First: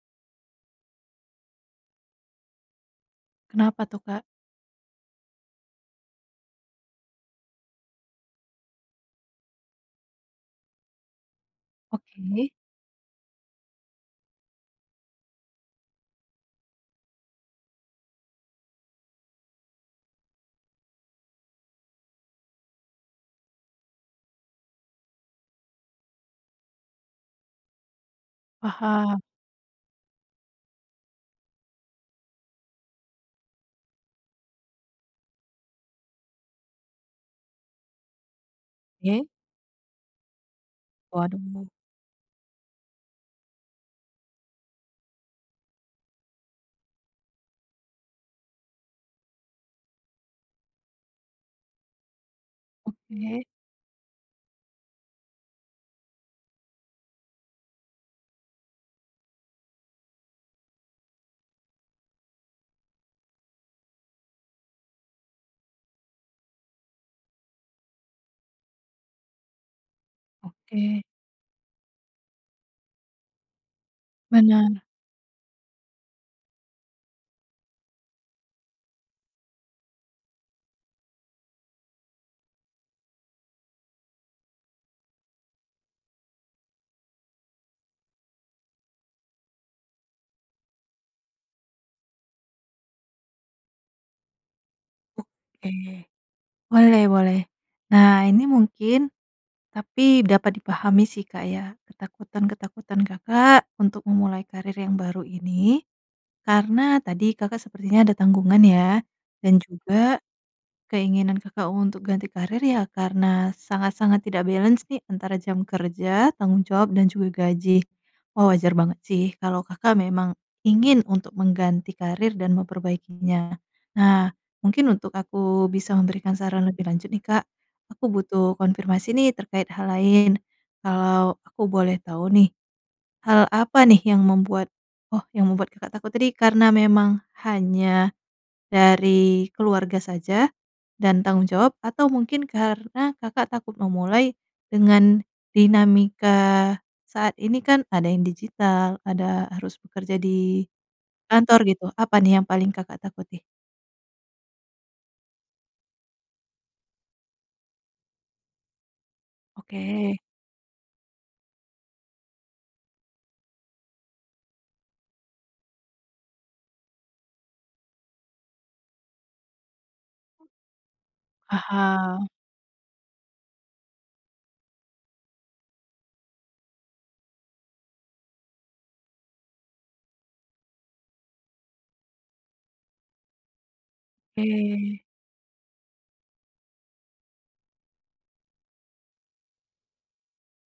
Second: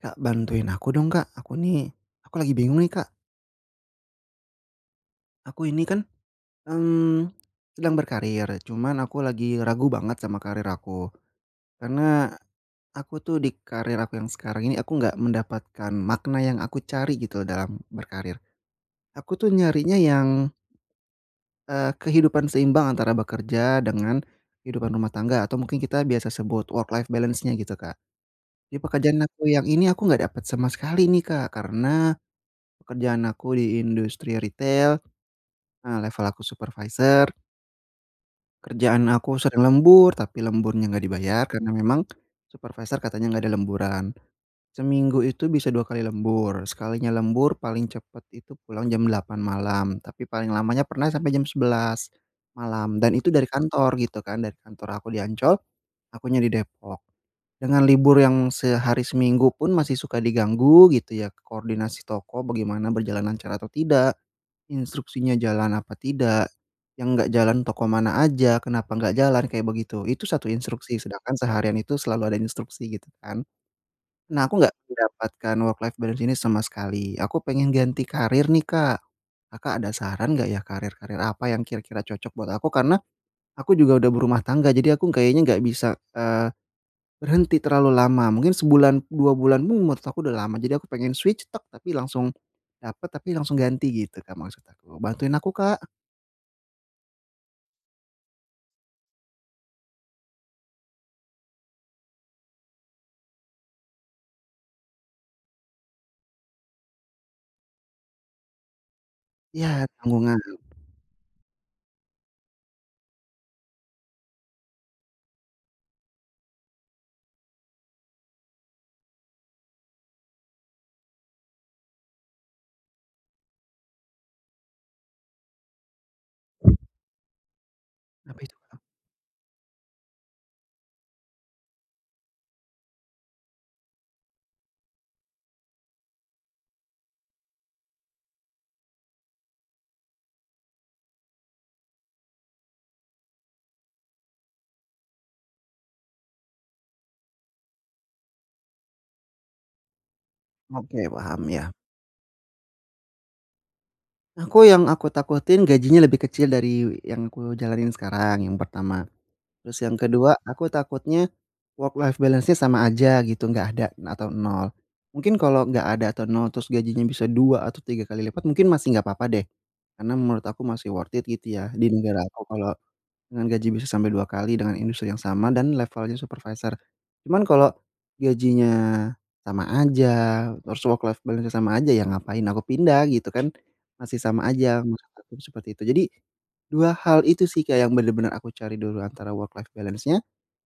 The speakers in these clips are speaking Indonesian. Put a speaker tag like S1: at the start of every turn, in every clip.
S1: Kak, bantuin aku dong Kak, aku nih, aku lagi bingung nih Kak.
S2: Kenapa tuh Kak?
S1: Aku ini kan, mmm, sedang berkarir cuman aku lagi ragu banget sama karir aku, karena,
S2: Oke.
S1: aku tuh di karir aku yang sekarang ini aku enggak mendapatkan makna yang aku cari gitu dalam berkarir. Aku tuh nyarinya yang, eee, kehidupan seimbang antara bekerja dengan, kehidupan rumah tangga atau mungkin kita biasa sebut work life balance-nya gitu Kak. Di
S2: Paham.
S1: pekerjaan aku yang ini aku enggak dapet sama sekali nih Kak karena, pekerjaan aku di industri retail. Ah, level aku supervisor. Kerjaan
S2: Oke.
S1: aku sering lembur tapi lemburnya enggak dibayar
S2: Waduh.
S1: karena memang, supervisor katanya enggak ada lemburan. Seminggu itu bisa 2 kali lembur sekalinya lembur paling cepet itu pulang jam 8 malam tapi paling lamanya pernah sampai jam 11, malam dan itu
S2: Oke.
S1: dari kantor gitu kan dari kantor aku di Ancol, akunya di Depok, dengan libur yang sehari seminggu pun masih suka diganggu gitu ya koordinasi toko bagaimana berjalan lancar atau tidak, instruksinya jalan apa tidak, yang enggak jalan toko mana aja, kenapa nggak jalan kayak begitu itu 1 instruksi
S2: Oke.
S1: sedangkan seharian itu selalu ada instruksi gitu kan. Nah, aku enggak
S2: Bener.
S1: mendapatkan work life balance ini sama sekali aku pengen ganti karir nih Kak, Kakak ada saran nggak ya karir-karir apa yang kira-kira cocok buat aku karena, aku juga udah berumah tangga jadi aku kayaknya nggak bisa, eee, berhenti terlalu lama mungkin sebulan 2 bulan pun menurut aku udah lama jadi aku pengen switch tek tapi langsung, dapet tapi langsung ganti gitu Kak maksud aku bantuin aku
S2: Oke,
S1: Kak.
S2: boleh boleh. Nah, ini mungkin tapi dapat dipahami sih Kak ya ketakutan-ketakutan Kakak untuk memulai karir yang baru ini, karena tadi Kakak sepertinya ada tanggungan ya, dan
S1: Iya,
S2: juga,
S1: tanggungan.
S2: keinginan Kakak untuk ganti karir ya karena sangat-sangat tidak balance nih antara jam kerja, tanggung jawab dan juga gaji. Wah, wajar banget sih kalau Kakak memang ingin untuk mengganti karir dan memperbaikinya. Nah, mungkin untuk aku bisa memberikan saran lebih lanjut nih Kak, aku
S1: Apa itu
S2: butuh
S1: Kak?
S2: konfirmasi nih terkait hal lain, kalau aku boleh tahu nih, hal apa nih yang membuat oh, yang membuat Kakak takut tadi karena memang hanya, dari keluarga saja, dan tanggung jawab atau mungkin karena Kakak takut memulai, dengan dinamika, saat ini kan ada yang digital, ada harus bekerja di
S1: Oke, paham,
S2: kantor
S1: ya.
S2: gitu apa nih yang paling Kakak takuti?
S1: Aku, yang aku takutin gajinya lebih kecil dari yang aku jalanin sekarang, yang pertama. Terus yang
S2: Oke.
S1: ke-2, aku takutnya, work-life balance-nya sama aja gitu, enggak ada atau 0. Mungkin kalau enggak ada atau 0 terus gajinya bisa 2 atau 3 kali lipat, mungkin masih enggak apa-apa deh. Karena menurut aku masih worth it gitu ya di negara
S2: Paham.
S1: aku kalau dengan gaji bisa sampai 2 kali dengan industri yang sama dan levelnya supervisor. Cuman kalau, gajinya sama aja, terus work-life balance-nya sama aja ya ngapain aku pindah gitu kan? Masih sama aja,
S2: E
S1: maksud aku tuh seperti itu. Jadi 2 hal itu sih, kayak yang bener-bener aku cari dulu, antara work-life balance-nya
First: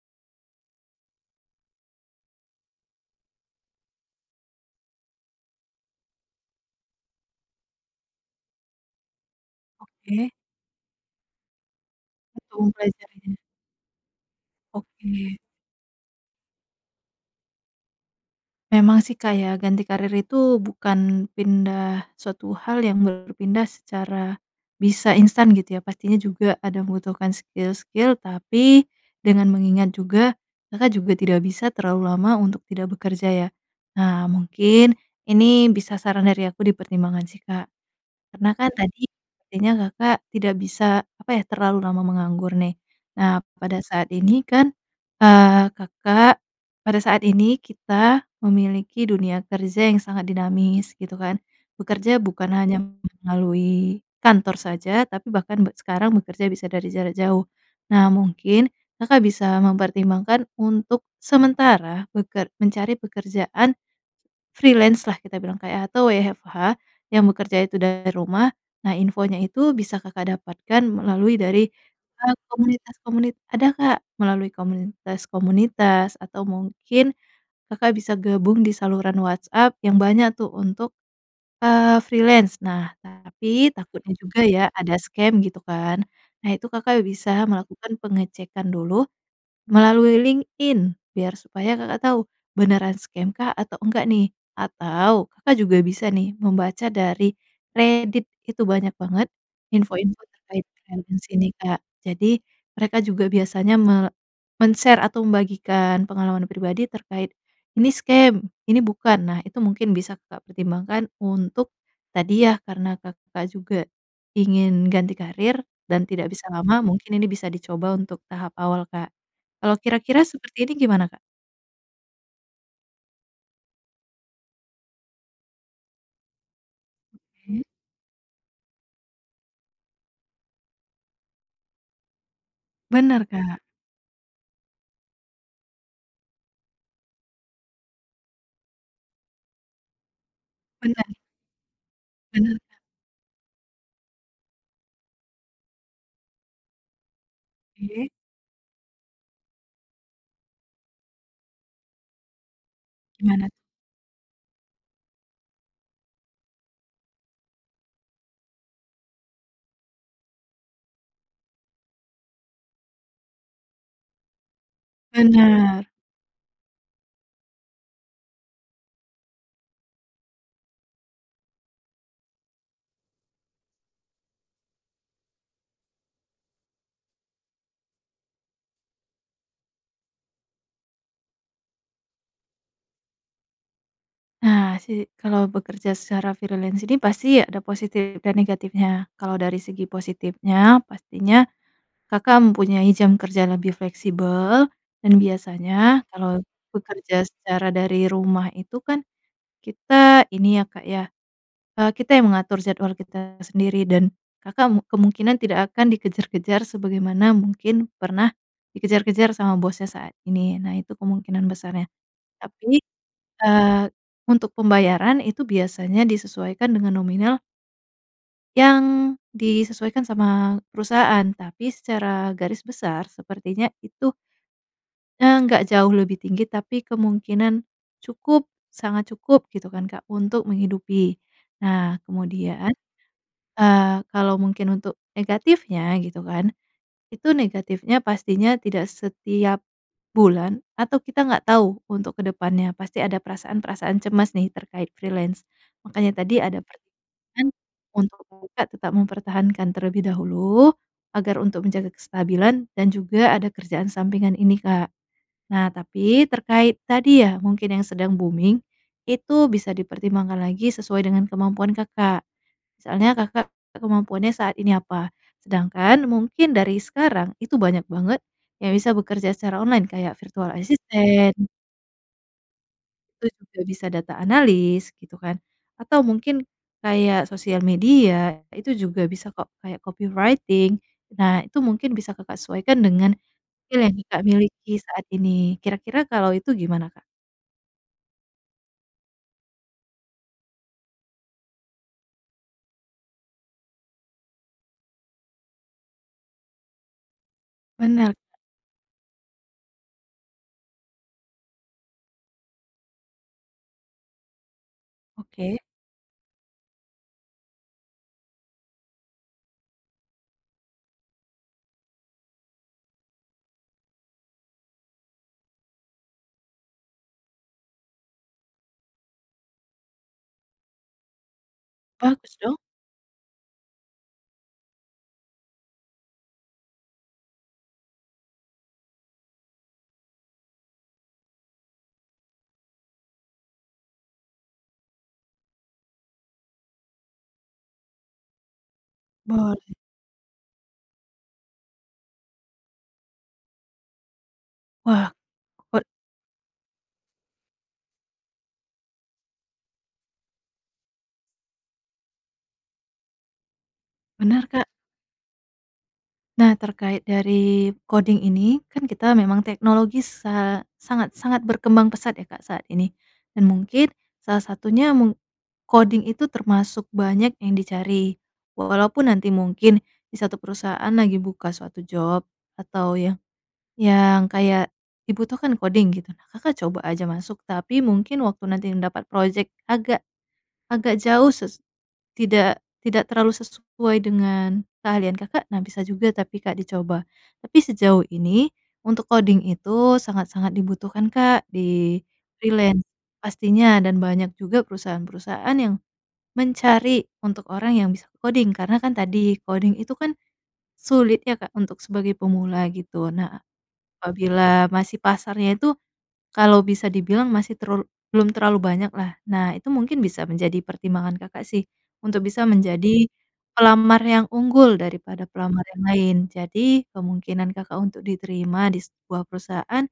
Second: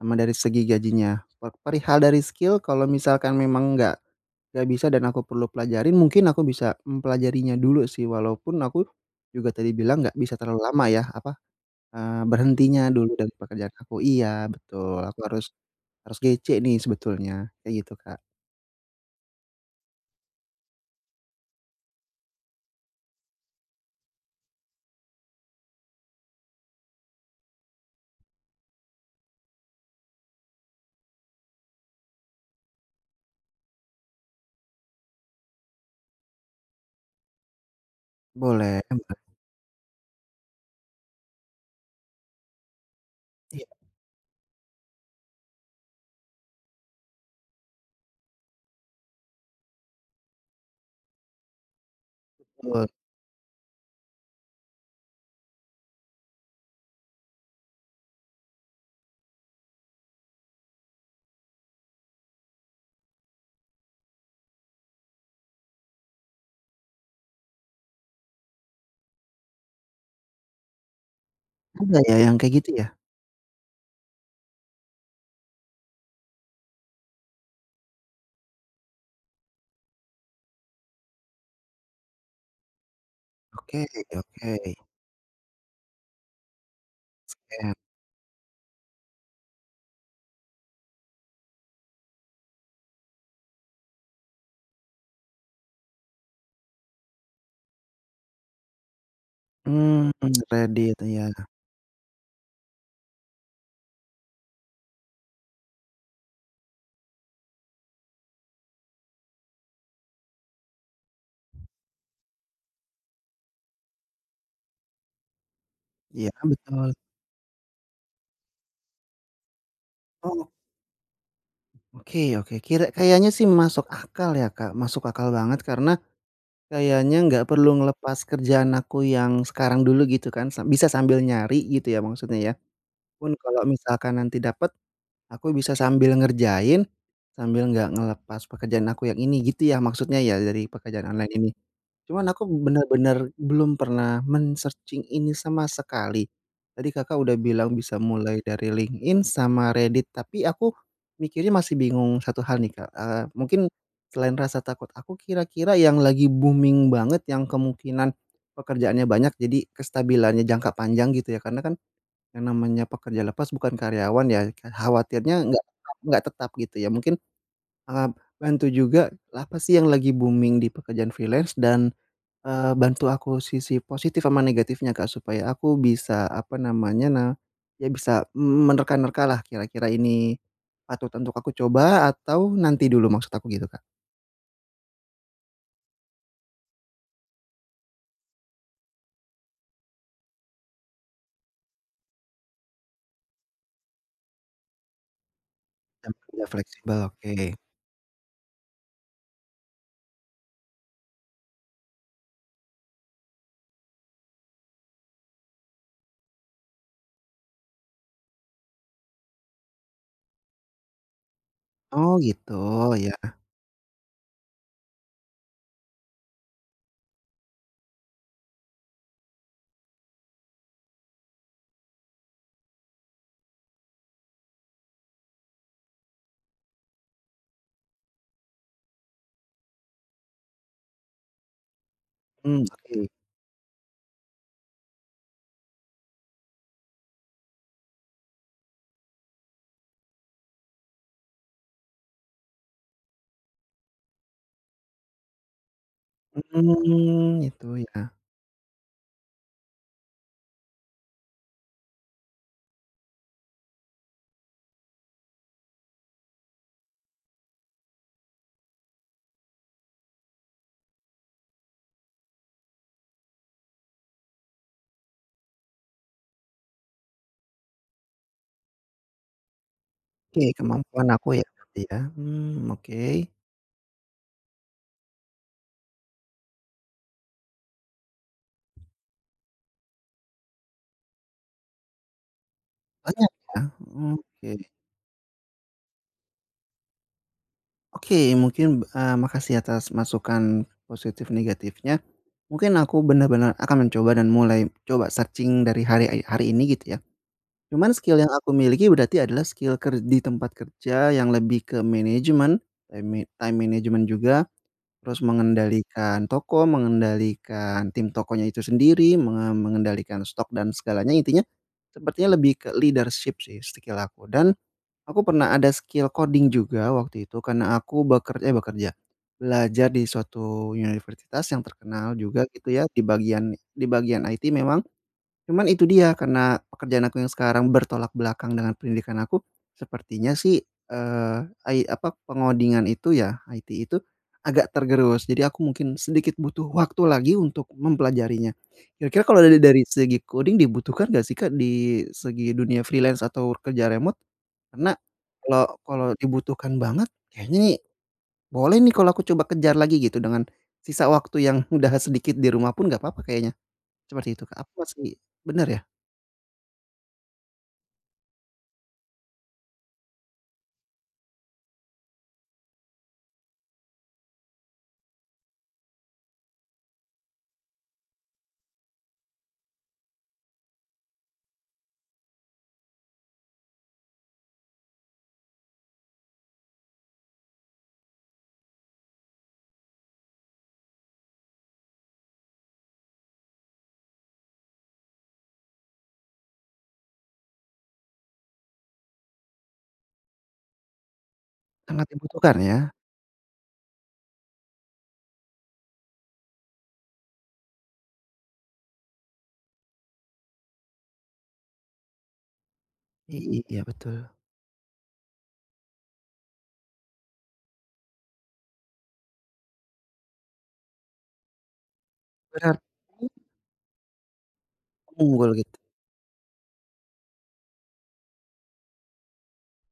S1: sama dari segi gajinya, pe perihal dari skill kalau misalkan memang enggak enggak bisa dan aku perlu pelajarin. Mungkin aku bisa mempelajarinya dulu sih. Walaupun aku juga tadi bilang nggak
S2: Oke.
S1: bisa terlalu lama yah, apa, eee,
S2: Butuh
S1: berhentinya dulu dari
S2: mempelajarinya.
S1: pekerjaan aku. Iya betul, aku
S2: Oke.
S1: harus harus GC nih sebetulnya, kayak gitu, Kak.
S2: Memang sih, Kak, ya. Ganti karir itu, bukan pindah suatu hal yang berpindah secara bisa instan gitu ya. Pastinya juga ada membutuhkan skill-skill, tapi, dengan mengingat juga Kakak juga tidak bisa terlalu lama untuk tidak bekerja ya. Nah, mungkin ini bisa saran dari aku dipertimbangan sih, Kak. Karena kan
S1: Boleh. M
S2: tadi
S1: a
S2: kayaknya Kakak tidak bisa apa ya, terlalu lama menganggur nih. Nah
S1: Iya.
S2: pada saat ini kan, eee, Kakak, pada saat ini kita memiliki dunia kerja yang sangat dinamis gitu kan? Bekerja bukan hanya
S1: Betul.
S2: melalui kantor saja, tapi bahkan be sekarang bekerja bisa dari jarak jauh. Nah, mungkin Kakak bisa mempertimbangkan untuk sementara beker mencari pekerjaan freelance lah kita bilang kayak atau WFH yang bekerja itu dari rumah. Nah infonya itu bisa Kakak dapatkan melalui dari,
S1: Ada ya
S2: eee,
S1: yang kayak gitu ya?
S2: komunitas-komunit ada, Kak, melalui komunitas-komunitas atau mungkin Kakak bisa gabung di saluran WhatsApp yang banyak tuh untuk, eee, freelance. Nah, tapi
S1: Oke
S2: takutnya juga
S1: oke.
S2: ya ada scam gitu kan. Nah itu, Kakak bisa
S1: Ea
S2: melakukan pengecekan dulu, melalui LinkedIn biar supaya Kakak tahu, beneran scam kah atau enggak nih? Atau Kakak juga bisa nih membaca dari Reddit itu banyak banget
S1: Mmm,
S2: info-info terkait
S1: Reddit
S2: freelance
S1: iya.
S2: ini, Kak. Jadi mereka juga biasanya me men-share atau membagikan pengalaman pribadi terkait, ini scam, ini bukan. Nah itu mungkin bisa Kakak pertimbangkan untuk, tadi yah karena Kakak juga ingin ganti karir dan tidak
S1: Iya,
S2: bisa lama.
S1: betul.
S2: Mungkin ini bisa dicoba untuk tahap awal, Kak. Kalau kira-kira
S1: Oh.
S2: seperti ini gimana Kak?
S1: Oke oke. Kira kayaknya sih masuk akal ya, Kak. Masuk akal banget karena kayaknya enggak
S2: Oke.
S1: perlu ngelepas kerjaan aku yang sekarang dulu gitu, kan? Sa bisa sambil nyari gitu ya maksudnya, ya?
S2: Benar,
S1: Pun
S2: Kak.
S1: kalau misalkan nanti dapat, aku bisa sambil ngerjain sambil enggak ngelepas pekerjaan aku yang ini, gitu ya maksudnya ya dari pekerjaan
S2: Benar.
S1: online ini? Cuman aku
S2: Benar, Kak.
S1: benar-benar belum pernah men-searching ini sama sekali. Tadi Kakak udah bilang bisa
S2: Oke.
S1: mulai dari LinkedIn sama Reddit, tapi aku mikirnya masih bingung 1 hal nih, Kak. Eee,
S2: Gimana tuh?
S1: mungkin selain rasa takut aku, kira-kira yang lagi booming banget yang kemungkinan pekerjaannya banyak, jadi kestabilannya jangka panjang gitu ya, karena kan yang namanya pekerja lepas bukan karyawan ya, ke khawatirnya enggak
S2: Benar.
S1: tetap enggak tetap gitu ya. Mungkin, eee, bantu juga apa sih yang lagi booming di pekerjaan freelance? Dan, eee, bantu aku sisi positif sama negatifnya, Kak, supaya aku bisa, apa namanya, na ya bisa m menerka-nerkalah, kira-kira ini patut untuk aku coba atau nanti dulu? Maksud aku gitu, Kak.
S2: Nah, si kalau bekerja secara freelance ini, pasti ada positif, dan negatifnya. Kalau, dari segi positifnya, pastinya Kakak mempunyai jam kerja lebih fleksibel, dan biasanya
S1: Jam
S2: kalau
S1: kerja fleksibel,
S2: bekerja
S1: oke.
S2: secara dari rumah itu kan, kita, ini ya, Kak, ya, eee, kita yang mengatur jadwal kita sendiri, dan Kakak mu kemungkinan tidak akan dikejar-kejar, sebagaimana mungkin, pernah dikejar-kejar sama bosnya, saat ini, nah, itu kemungkinan besarnya.
S1: Oh, gitu?
S2: Tapi,
S1: Iya.
S2: eee, untuk pembayaran, itu biasanya disesuaikan dengan nominal yang disesuaikan sama perusahaan, tapi, secara garis besar, sepertinya itu ya, nggak jauh lebih tinggi, tapi, kemungkinan cukup, sangat cukup gitu kan, Kak, untuk menghidupi. Nah,
S1: Mmm,
S2: kemudian,
S1: oke.
S2: eee, kalau mungkin untuk negatifnya, gitu kan, itu negatifnya, pastinya tidak setiap bulan, atau kita enggak tahu, untuk ke depannya pasti ada perasaan-perasaan cemas nih, terkait freelance, makanya, tadi ada
S1: Mhm,
S2: pertimbangan
S1: gitu ya?
S2: untuk Kakak tetap mempertahankan terlebih dahulu, agar, untuk menjaga kestabilan, dan juga, ada kerjaan sampingan ini, Kak. Nah, tapi, terkait tadi ya, mungkin yang sedang booming itu bisa dipertimbangkan lagi sesuai dengan kemampuan Kakak. Misalnya, Kakak kemampuannya saat ini apa, sedangkan, mungkin dari sekarang, itu banyak banget yang bisa bekerja secara online, kayak,
S1: Oke, kemampuan aku
S2: virtual-assistant
S1: ya? Iya, mmm, oke.
S2: itu juga bisa, data-analyst gitu kan, atau mungkin, kayak, sosial media, itu juga bisa kok, kayak, copywriting. Nah, itu mungkin bisa Kakak sesuaikan dengan
S1: Banyak ya?
S2: skill yang
S1: Mhm,
S2: Kakak
S1: oke.
S2: miliki saat ini, kira-kira, kalau itu, gimana, Kak?
S1: Oke mungkin, b eee, makasih atas masukan, positif negatifnya, mungkin aku bener-bener akan mencoba dan mulai coba searching dari harek hari ini gitu ya, cuman
S2: Bener.
S1: skill yang aku miliki berarti adalah skill ker di tempat kerja yang lebih ke manajemen eme time management juga, terus
S2: Oke.
S1: mengendalikan toko mengendalikan tim tokonya itu sendiri menga mengendalikan stok dan segalanya intinya, sepertinya lebih ke leadership sih skill aku dan, aku pernah ada skill coding juga waktu itu karena aku beker eh, bekerja, belajar di suatu universitas yang terkenal
S2: Bagus
S1: juga
S2: dong.
S1: gitu ya di bagian di bagian IT memang, cuman itu dia karena pekerjaan aku yang sekarang bertolak belakang dengan pendidikan aku, sepertinya sih, eee, ai apa pengodingan itu ya IT itu, agak tergerus jadi aku mungkin sedikit butuh waktu lagi untuk mempelajarinya, kira-kira kalau
S2: Boleh.
S1: dali dari segi coding dibutuhkan enggak sih, Kak, di segi dunia freelance atau kerja remote? Karena
S2: Wah,
S1: kalau
S2: cod
S1: kalau dibutuhkan banget kayaknya nih, boleh nih kalau aku coba kejar lagi gitu dengan, sisa waktu yang udah sedikit di rumah pun gak papa kayaknya, seperti itu,
S2: Bener,
S1: Kak,
S2: Kak.
S1: apa masih benar ya?
S2: Nah, terkait dari koding ini, kan kita memang teknologi sa sangat-sangat berkembang pesat ya, Kak, saat ini dan mungkin salah satunya meng koding itu termasuk banyak yang dicari. Walaupun nanti mungkin di 1 perusahaan lagi buka suatu job atau yang yang kayak dibutuhkan koding gitu. Nah, Kakak coba aja masuk, tapi mungkin waktu nantinya dapat project agak agak jauh sus tidak tidak terlalu sesuai dengan keahlian Kakak, nah bisa juga, tapi, Kak, dicoba, tapi sejauh ini untuk koding itu sangat-sangat dibutuhkan, Kak, di
S1: Sangat dibutuhkan,
S2: freelance.
S1: ya?
S2: Pastinya, dan banyak juga perusahaan-perusahaan yang mencari untuk orang yang bisa koding. Karena kan tadi, koding itu kan sulit ya, Kak, untuk sebagai pemula gitu.
S1: I
S2: Nah,
S1: i iya betul.
S2: apabila masih pasarnya itu kalau bisa dibilang masih terlalu belum terlalu banyaklah. Nah, itu mungkin bisa menjadi pertimbangan Kakak sih untuk bisa
S1: Berarti
S2: menjadi pelamar yang unggul daripada
S1: Unggul,
S2: pelamar
S1: gitu?
S2: yang lain. Jadi, kemungkinan Kakak untuk diterima di sebuah perusahaan,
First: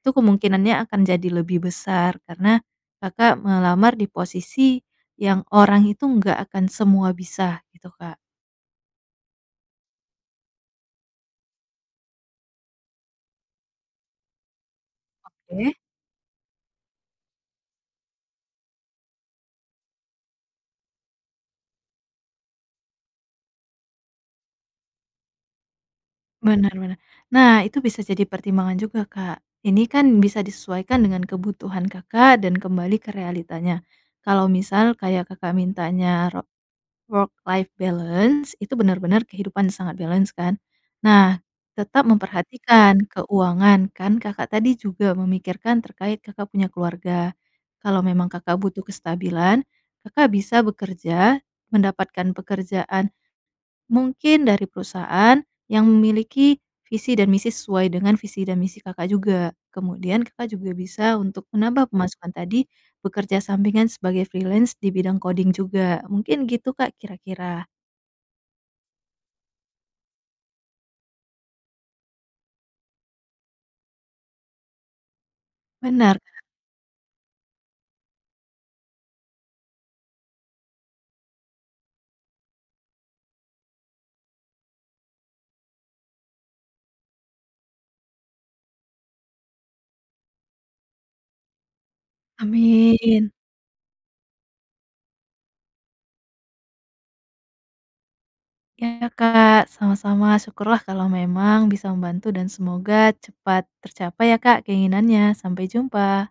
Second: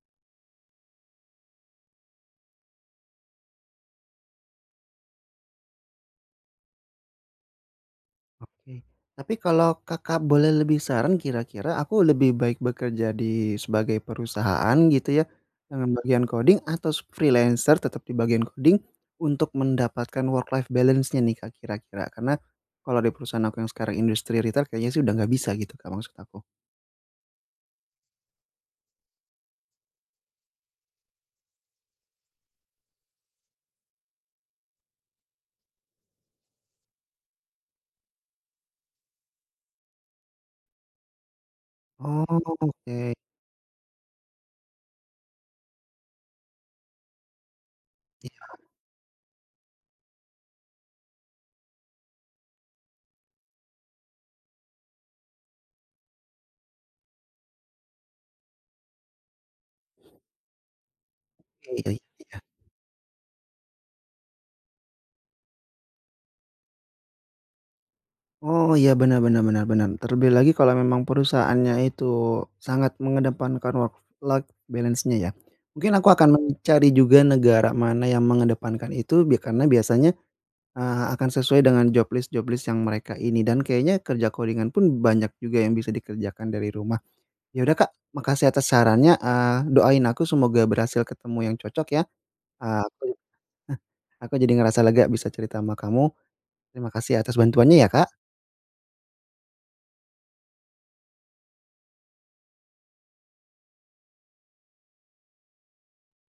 S2: itu kemungkinannya akan jadi lebih besar karena Kakak melamar di posisi yang orang itu enggak akan semua bisa, gitu, Kak.
S1: Oke. Tapi kalau Kakak boleh lebih saran, kira-kira aku lebih baik bekerja di sebagai perusahaan, gitu ya,
S2: Oke.
S1: dengan bagian coding atau s freelancer tetap di bagian coding untuk mendapatkan work-life balance-nya nih, Kak, kira-kira? Karena kalau di perusahaan aku yang sekarang industri retail kayaknya sih udah enggak bisa gitu, Kak, maksud aku.
S2: Bener bener. Nah, itu bisa jadi pertimbangan juga, Kak. Ini kan bisa disesuaikan dengan kebutuhan Kakak dan kembali ke realitanya. Kalau misal kayak Kakak mintanya ro work-life balance, itu bener-bener kehidupan sangat balance kan, nah, tetap
S1: Oh,
S2: memperhatikan
S1: oke.
S2: keuangan, kan Kakak tadi juga memikirkan terkait Kakak punya keluarga. Kalau memang Kakak
S1: Iya.
S2: butuh kestabilan, Kakak bisa bekerja, mendapatkan pekerjaan mungkin dari perusahaan yang memiliki visi dan misi sesuai dengan visi dan misi Kakak juga. Kemudian Kakak juga bisa untuk
S1: Iya
S2: menambah
S1: iya,
S2: pemasukan
S1: iya.
S2: tadi bekerja sampingan sebagai freelance di bidang coding juga. Mungkin gitu, Kak, kira-kira.
S1: Oh iya, bener bener bener bener. Terlebih lagi kalau memang perusahaannya itu sangat mengedepankan work-life balance-nya ya, mungkin aku
S2: Bener,
S1: akan
S2: Kak.
S1: mencari juga negara mana yang mengedepankan itu bi karena biasanya, eee, akan sesuai dengan job list job list yang mereka ini, dan kayaknya kerja coding-an pun banyak juga yang bisa dikerjakan dari rumah. Ya udah, Kak, makasih atas sarannya, eee, doain aku semoga berhasil ketemu yang cocok ya. Eee, aku eh,
S2: Amin.
S1: aku jadi ngerasa lega bisa cerita sama kamu. Terima kasih atas bantuannya ya, Kak.
S2: Iya, Kak. Sama-sama. Syukurlah kalau memang bisa membantu dan semoga cepat tercapai ya, Kak, keinginannya. Sampai jumpa.